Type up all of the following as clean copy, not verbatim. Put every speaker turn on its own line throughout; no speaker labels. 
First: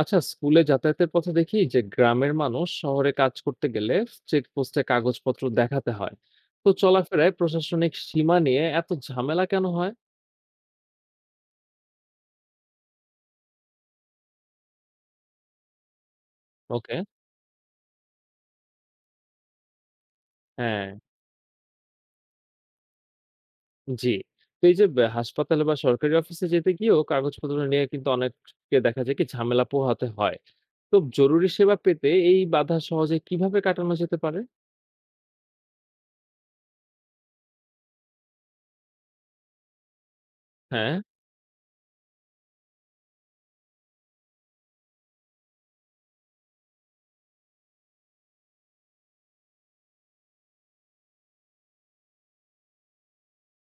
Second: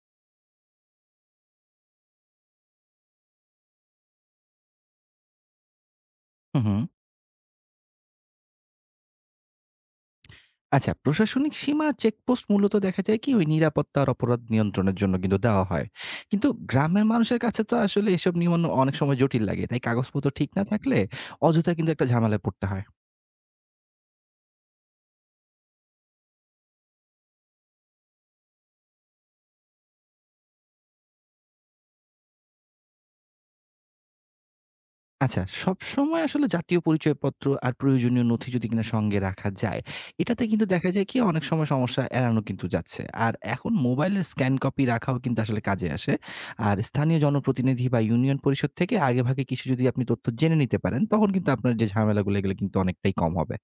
আচ্ছা, স্কুলে যাতায়াতের পথে দেখি যে গ্রামের মানুষ শহরে কাজ করতে গেলে চেকপোস্টে কাগজপত্র দেখাতে হয়।
হুম,
তো
হুম।
চলাফেরায় প্রশাসনিক সীমা নিয়ে এত ঝামেলা কেন হয়?
আচ্ছা, প্রশাসনিক সীমা চেকপোস্ট মূলত দেখা যায় কি ওই নিরাপত্তা আর অপরাধ নিয়ন্ত্রণের জন্য কিন্তু দেওয়া হয়। কিন্তু
ওকে।
গ্রামের মানুষের কাছে তো আসলে এসব নিয়ম অনেক সময় জটিল লাগে। তাই কাগজপত্র ঠিক না
হ্যাঁ।
থাকলে অযথা কিন্তু একটা ঝামেলায় পড়তে হয়।
জি। তো এই যে হাসপাতালে বা সরকারি অফিসে যেতে গিয়েও কাগজপত্র নিয়ে কিন্তু অনেককে দেখা যায় কি ঝামেলা পোহাতে হয়। তো জরুরি সেবা পেতে এই বাধা সহজে কিভাবে কাটানো যেতে পারে?
আচ্ছা, সবসময় আসলে জাতীয় পরিচয়পত্র আর প্রয়োজনীয় নথি যদি কিনা সঙ্গে রাখা যায়, এটাতে কিন্তু দেখা
হ্যাঁ,
যায় কি অনেক সময় সমস্যা এড়ানো কিন্তু যাচ্ছে। আর এখন মোবাইলের স্ক্যান কপি রাখাও কিন্তু আসলে কাজে আসে। আর স্থানীয় জনপ্রতিনিধি বা ইউনিয়ন পরিষদ থেকে আগেভাগে কিছু যদি আপনি তথ্য জেনে নিতে পারেন, তখন কিন্তু আপনার যে ঝামেলাগুলো এগুলো কিন্তু অনেকটাই কম হবে।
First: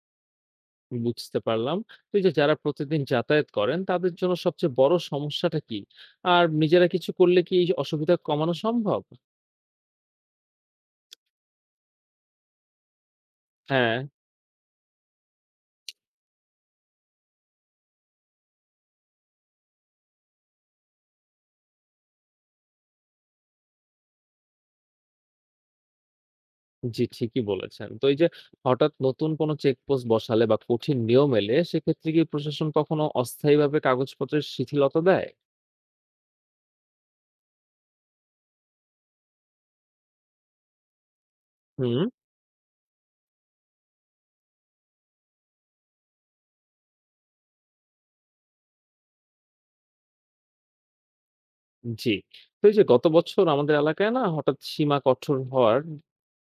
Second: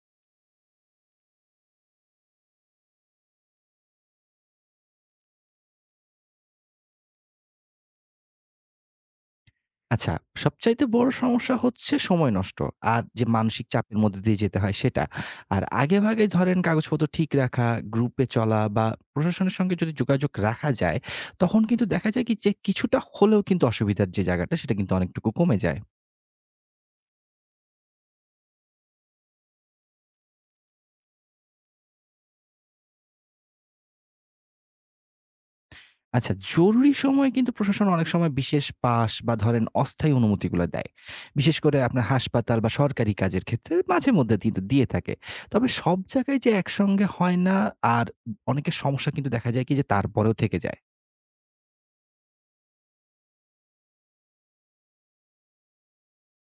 বুঝতে পারলাম। তো এই যে যারা প্রতিদিন যাতায়াত করেন তাদের জন্য সবচেয়ে বড় সমস্যাটা কি? আর নিজেরা কিছু করলে কি এই অসুবিধা কমানো সম্ভব?
আচ্ছা, সবচাইতে বড় সমস্যা হচ্ছে সময় নষ্ট। আর যে মানসিক চাপের
হ্যাঁ,
মধ্যে দিয়ে যেতে হয় সেটা। আর আগেভাগে ধরেন কাগজপত্র ঠিক রাখা, গ্রুপে চলা বা প্রশাসনের সঙ্গে যদি যোগাযোগ রাখা যায়, তখন কিন্তু দেখা যায় কি যে কিছুটা হলেও কিন্তু অসুবিধার যে জায়গাটা সেটা কিন্তু অনেকটুকু কমে যায়।
জি, ঠিকই বলেছেন। তো এই যে হঠাৎ নতুন কোনো চেকপোস্ট বসালে বা কঠিন নিয়ম এলে সেক্ষেত্রে কি প্রশাসন কখনো অস্থায়ীভাবে কাগজপত্রের শিথিলতা দেয়?
আচ্ছা, জরুরি সময়ে কিন্তু প্রশাসন অনেক সময় বিশেষ পাস বা ধরেন অস্থায়ী অনুমতিগুলা দেয়। বিশেষ করে আপনার
হুম।
হাসপাতাল বা সরকারি কাজের ক্ষেত্রে মাঝেমধ্যে কিন্তু দিয়ে থাকে। তবে সব জায়গায় যে একসঙ্গে হয় না, আর অনেকের সমস্যা কিন্তু দেখা যায় কি যে তারপরেও থেকে যায়।
জি। তো এই যে গত বছর আমাদের এলাকায় না হঠাৎ সীমা কঠোর হওয়ার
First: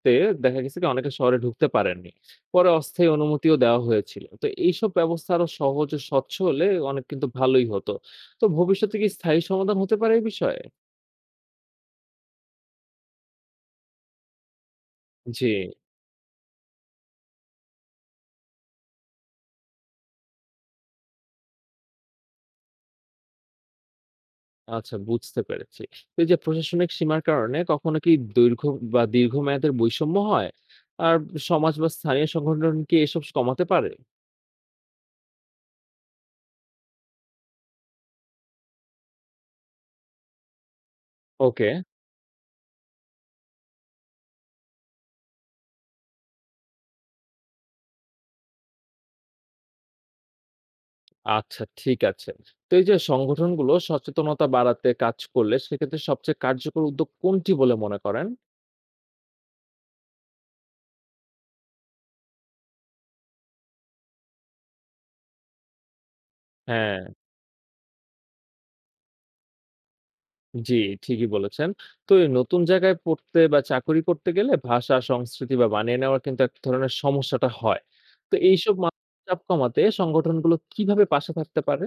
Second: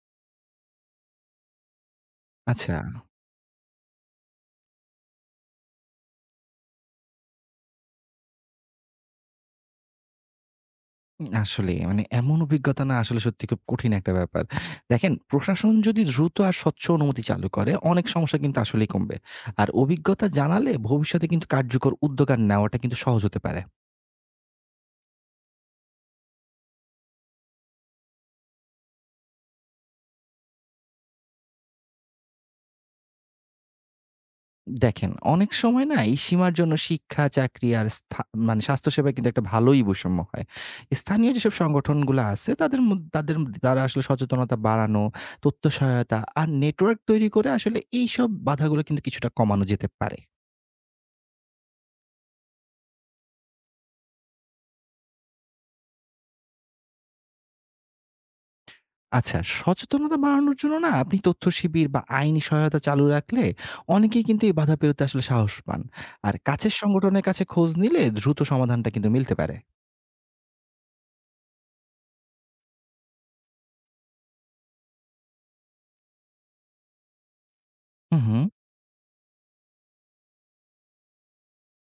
তে দেখা গেছে কি অনেকে শহরে ঢুকতে পারেননি। পরে
আচ্ছা,
অস্থায়ী অনুমতিও দেওয়া হয়েছিল। তো এইসব ব্যবস্থা আরো সহজ ও স্বচ্ছ হলে অনেক কিন্তু ভালোই হতো। তো ভবিষ্যতে কি স্থায়ী সমাধান হতে পারে এই বিষয়ে?
আসলেই মানে এমন অভিজ্ঞতা না আসলে সত্যি খুব কঠিন একটা ব্যাপার। দেখেন,
জি।
প্রশাসন যদি দ্রুত আর স্বচ্ছ অনুমতি চালু করে অনেক সমস্যা কিন্তু আসলেই কমবে। আর অভিজ্ঞতা জানালে ভবিষ্যতে কিন্তু কার্যকর উদ্যোগ আর নেওয়াটা কিন্তু সহজ হতে পারে।
আচ্ছা, বুঝতে পেরেছি। তো এই যে প্রশাসনিক সীমার কারণে কখনো কি দৈর্ঘ্য বা দীর্ঘমেয়াদের বৈষম্য হয়? আর সমাজ বা স্থানীয় সংগঠন কি এসব কমাতে পারে?
দেখেন, অনেক সময় না এই সীমার জন্য শিক্ষা, চাকরি আর মানে স্বাস্থ্যসেবায় কিন্তু একটা ভালোই বৈষম্য হয়। স্থানীয় যেসব
ওকে।
সংগঠনগুলো আছে তাদের দ্বারা আসলে সচেতনতা বাড়ানো, তথ্য সহায়তা আর নেটওয়ার্ক তৈরি করে আসলে এইসব বাধাগুলো কিন্তু কিছুটা কমানো যেতে পারে।
আচ্ছা, ঠিক আছে। তো এই যে সংগঠনগুলো সচেতনতা বাড়াতে কাজ করলে সেক্ষেত্রে সবচেয়ে কার্যকর উদ্যোগ কোনটি বলে মনে করেন?
আচ্ছা, সচেতনতা বাড়ানোর জন্য না আপনি তথ্য শিবির বা আইনি সহায়তা চালু রাখলে অনেকেই কিন্তু এই বাধা পেরোতে আসলে সাহস পান। আর কাছের
হ্যাঁ,
সংগঠনের কাছে খোঁজ নিলে দ্রুত সমাধানটা কিন্তু মিলতে পারে।
জি, ঠিকই বলেছেন। তো এই নতুন জায়গায় পড়তে বা চাকুরি করতে গেলে ভাষা, সংস্কৃতি বা মানিয়ে নেওয়ার কিন্তু এক ধরনের সমস্যাটা হয়।
হু,
তো
হু।
এইসব মানসিক চাপ কমাতে সংগঠনগুলো কিভাবে পাশে থাকতে পারে?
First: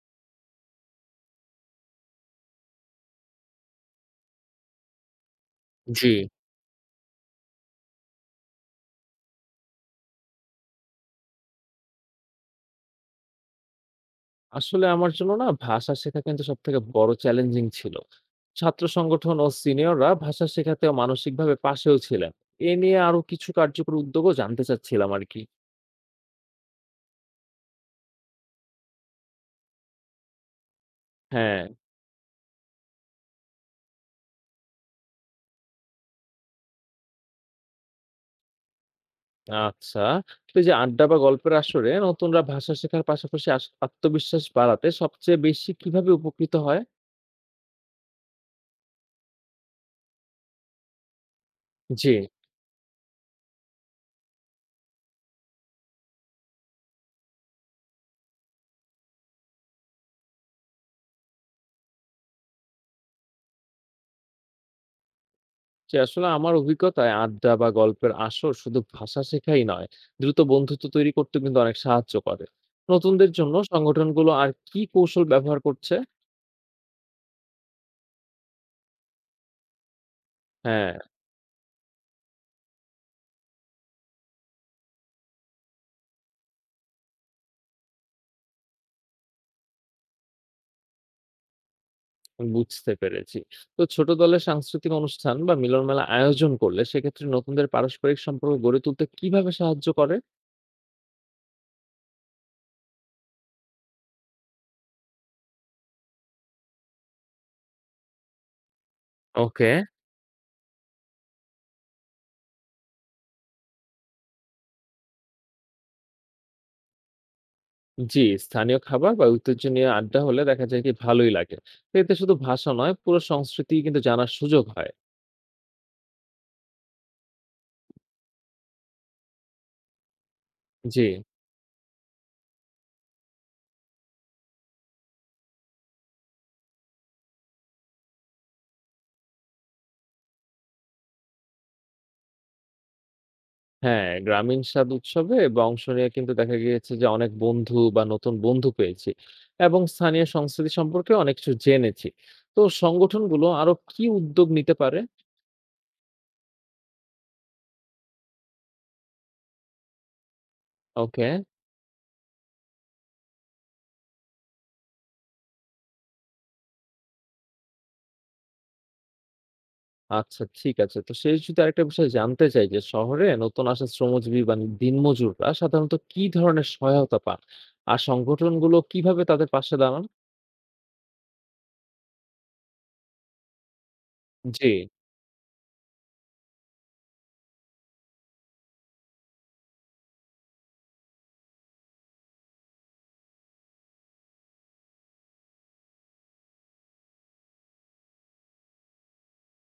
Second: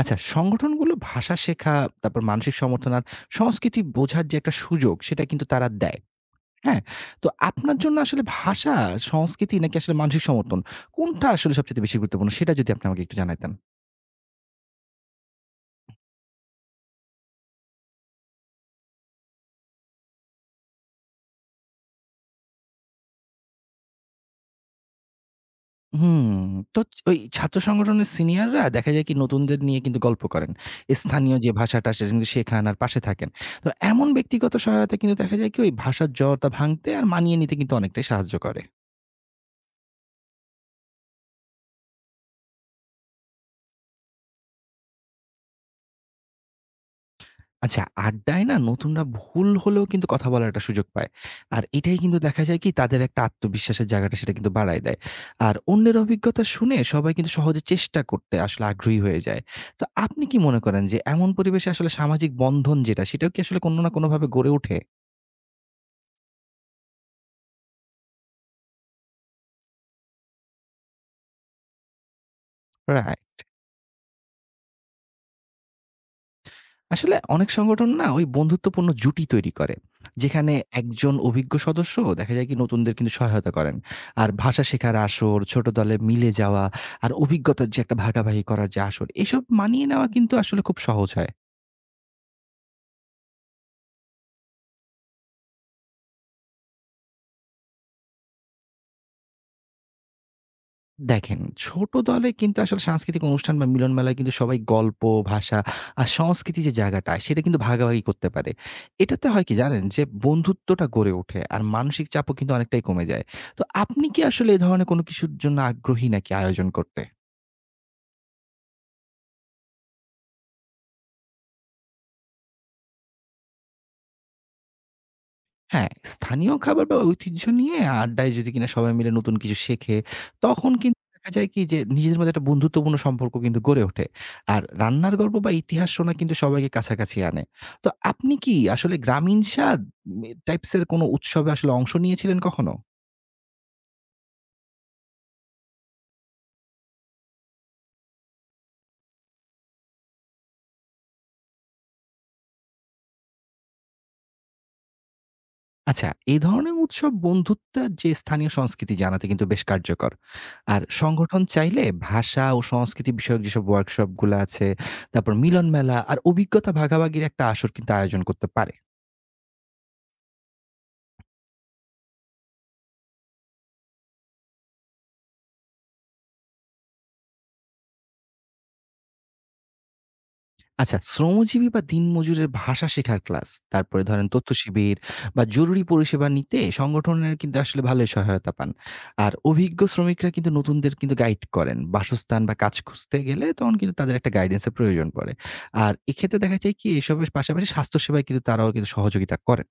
আচ্ছা, সংগঠনগুলো ভাষা শেখা, তারপর মানসিক সমর্থন আর সংস্কৃতি বোঝার যে একটা সুযোগ, সেটা কিন্তু তারা দেয়।
জি।
হ্যাঁ? তো আপনার জন্য আসলে ভাষা, সংস্কৃতি নাকি আসলে মানসিক সমর্থন, কোনটা আসলে সবচাইতে বেশি গুরুত্বপূর্ণ? সেটা যদি আপনি আমাকে একটু জানাইতেন।
আসলে আমার জন্য না ভাষা শেখা কিন্তু সব থেকে বড় চ্যালেঞ্জিং ছিল। ছাত্র সংগঠন ও সিনিয়ররা ভাষা শেখাতেও মানসিকভাবে পাশেও ছিলেন। এ নিয়ে আরো কিছু কার্যকর উদ্যোগও জানতে চাচ্ছিলাম আরকি।
হুম, তো ওই ছাত্র সংগঠনের সিনিয়ররা দেখা যায় কি নতুনদের নিয়ে কিন্তু গল্প করেন। স্থানীয় যে
হ্যাঁ।
ভাষাটা সেটা কিন্তু শেখান আর পাশে থাকেন। তো এমন ব্যক্তিগত সহায়তা কিন্তু দেখা যায় কি ওই ভাষার জড়তা ভাঙতে আর মানিয়ে নিতে কিন্তু অনেকটাই সাহায্য করে।
আচ্ছা। তো এই যে আড্ডা বা গল্পের আসরে নতুনরা ভাষা শেখার পাশাপাশি আত্মবিশ্বাস বাড়াতে সবচেয়ে বেশি কিভাবে উপকৃত হয়?
আচ্ছা, আড্ডায় না নতুনরা ভুল হলেও কিন্তু কথা বলার একটা সুযোগ পায়। আর এটাই
জি।
কিন্তু দেখা যায় কি তাদের একটা আত্মবিশ্বাসের জায়গাটা সেটা কিন্তু বাড়ায় দেয়। আর অন্যের অভিজ্ঞতা শুনে সবাই কিন্তু সহজে চেষ্টা করতে আসলে আগ্রহী হয়ে যায়। তো আপনি কি মনে করেন যে এমন পরিবেশে আসলে সামাজিক বন্ধন যেটা সেটাও কি আসলে কোনো না কোনোভাবে গড়ে ওঠে?
যে আসলে আমার অভিজ্ঞতায় আড্ডা বা গল্পের আসর শুধু ভাষা শেখাই নয়, দ্রুত বন্ধুত্ব তৈরি করতে কিন্তু অনেক সাহায্য করে।
রা
নতুনদের জন্য সংগঠনগুলো আর কি কৌশল ব্যবহার করছে?
আসলে অনেক সংগঠন না ওই বন্ধুত্বপূর্ণ জুটি তৈরি করে, যেখানে
হ্যাঁ,
একজন অভিজ্ঞ সদস্য দেখা যায় কি নতুনদের কিন্তু সহায়তা করেন। আর ভাষা শেখার আসর, ছোট দলে মিলে যাওয়া আর অভিজ্ঞতার যে একটা ভাগাভাগি করার যে আসর, এসব মানিয়ে নেওয়া কিন্তু আসলে খুব সহজ হয়।
বুঝতে পেরেছি। তো ছোট দলের সাংস্কৃতিক অনুষ্ঠান বা মিলন মেলা আয়োজন করলে সেক্ষেত্রে নতুনদের পারস্পরিক সম্পর্ক গড়ে তুলতে কিভাবে সাহায্য করে?
দেখেন, ছোট দলে কিন্তু আসলে সাংস্কৃতিক অনুষ্ঠান বা মিলন মেলায় কিন্তু সবাই গল্প, ভাষা আর সংস্কৃতি যে জায়গাটা, সেটা কিন্তু ভাগাভাগি করতে পারে। এটাতে হয় কি
ওকে।
জানেন? যে বন্ধুত্বটা গড়ে ওঠে আর মানসিক চাপও কিন্তু অনেকটাই কমে যায়। তো আপনি কি আসলে এ ধরনের কোনো কিছুর জন্য আগ্রহী নাকি আয়োজন করতে?
জি, স্থানীয় খাবার বা ঐতিহ্য নিয়ে আড্ডা হলে দেখা যায় কি ভালোই লাগে। তো এতে শুধু ভাষা নয়, পুরো সংস্কৃতি কিন্তু জানার সুযোগ হয়।
হ্যাঁ, স্থানীয় খাবার বা ঐতিহ্য নিয়ে আড্ডায় যদি কিনা সবাই মিলে নতুন কিছু শেখে, তখন কিন্তু
জি।
দেখা যায় কি যে নিজেদের মধ্যে একটা বন্ধুত্বপূর্ণ সম্পর্ক কিন্তু গড়ে ওঠে। আর রান্নার গল্প বা ইতিহাস শোনা কিন্তু সবাইকে কাছাকাছি আনে। তো আপনি কি আসলে গ্রামীণ স্বাদ টাইপস এর কোনো উৎসবে আসলে অংশ নিয়েছিলেন কখনো?
হ্যাঁ, গ্রামীণ স্বাদ উৎসবে বা অংশ নিয়ে কিন্তু দেখা গিয়েছে যে অনেক বন্ধু বা নতুন বন্ধু পেয়েছি এবং স্থানীয় সংস্কৃতি সম্পর্কে অনেক কিছু জেনেছি। তো সংগঠনগুলো আরো কি উদ্যোগ নিতে পারে?
আচ্ছা, এই ধরনের উৎসব বন্ধুত্বের যে স্থানীয় সংস্কৃতি জানাতে কিন্তু বেশ কার্যকর। আর
ওকে,
সংগঠন চাইলে ভাষা ও সংস্কৃতি বিষয়ক যেসব ওয়ার্কশপগুলা আছে, তারপর মিলন মেলা আর অভিজ্ঞতা ভাগাভাগির একটা আসর কিন্তু আয়োজন করতে পারে।
আচ্ছা, ঠিক আছে। তো শেষ যদি আরেকটা বিষয় জানতে চাই যে শহরে নতুন আসা শ্রমজীবী বা দিনমজুররা সাধারণত কি ধরনের সহায়তা পান? আর সংগঠনগুলো কিভাবে তাদের পাশে দাঁড়ান?
আচ্ছা, শ্রমজীবী বা দিনমজুরের ভাষা শেখার ক্লাস, তারপরে ধরেন তথ্য
জি,
শিবির বা জরুরি পরিষেবা নিতে সংগঠনের কিন্তু আসলে ভালোই সহায়তা পান। আর অভিজ্ঞ শ্রমিকরা কিন্তু নতুনদের কিন্তু গাইড করেন। বাসস্থান বা কাজ খুঁজতে গেলে তখন কিন্তু তাদের একটা গাইডেন্সের প্রয়োজন পড়ে। আর এক্ষেত্রে দেখা যায় কি এসবের পাশাপাশি স্বাস্থ্যসেবায় কিন্তু তারাও কিন্তু সহযোগিতা করেন।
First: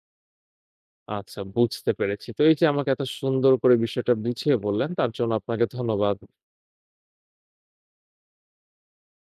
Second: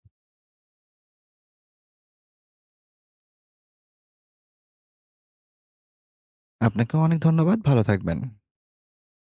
আচ্ছা, বুঝতে পেরেছি। তো এই যে আমাকে এত সুন্দর করে বিষয়টা বুঝিয়ে বললেন তার জন্য আপনাকে ধন্যবাদ।
আপনাকেও অনেক ধন্যবাদ। ভালো থাকবেন।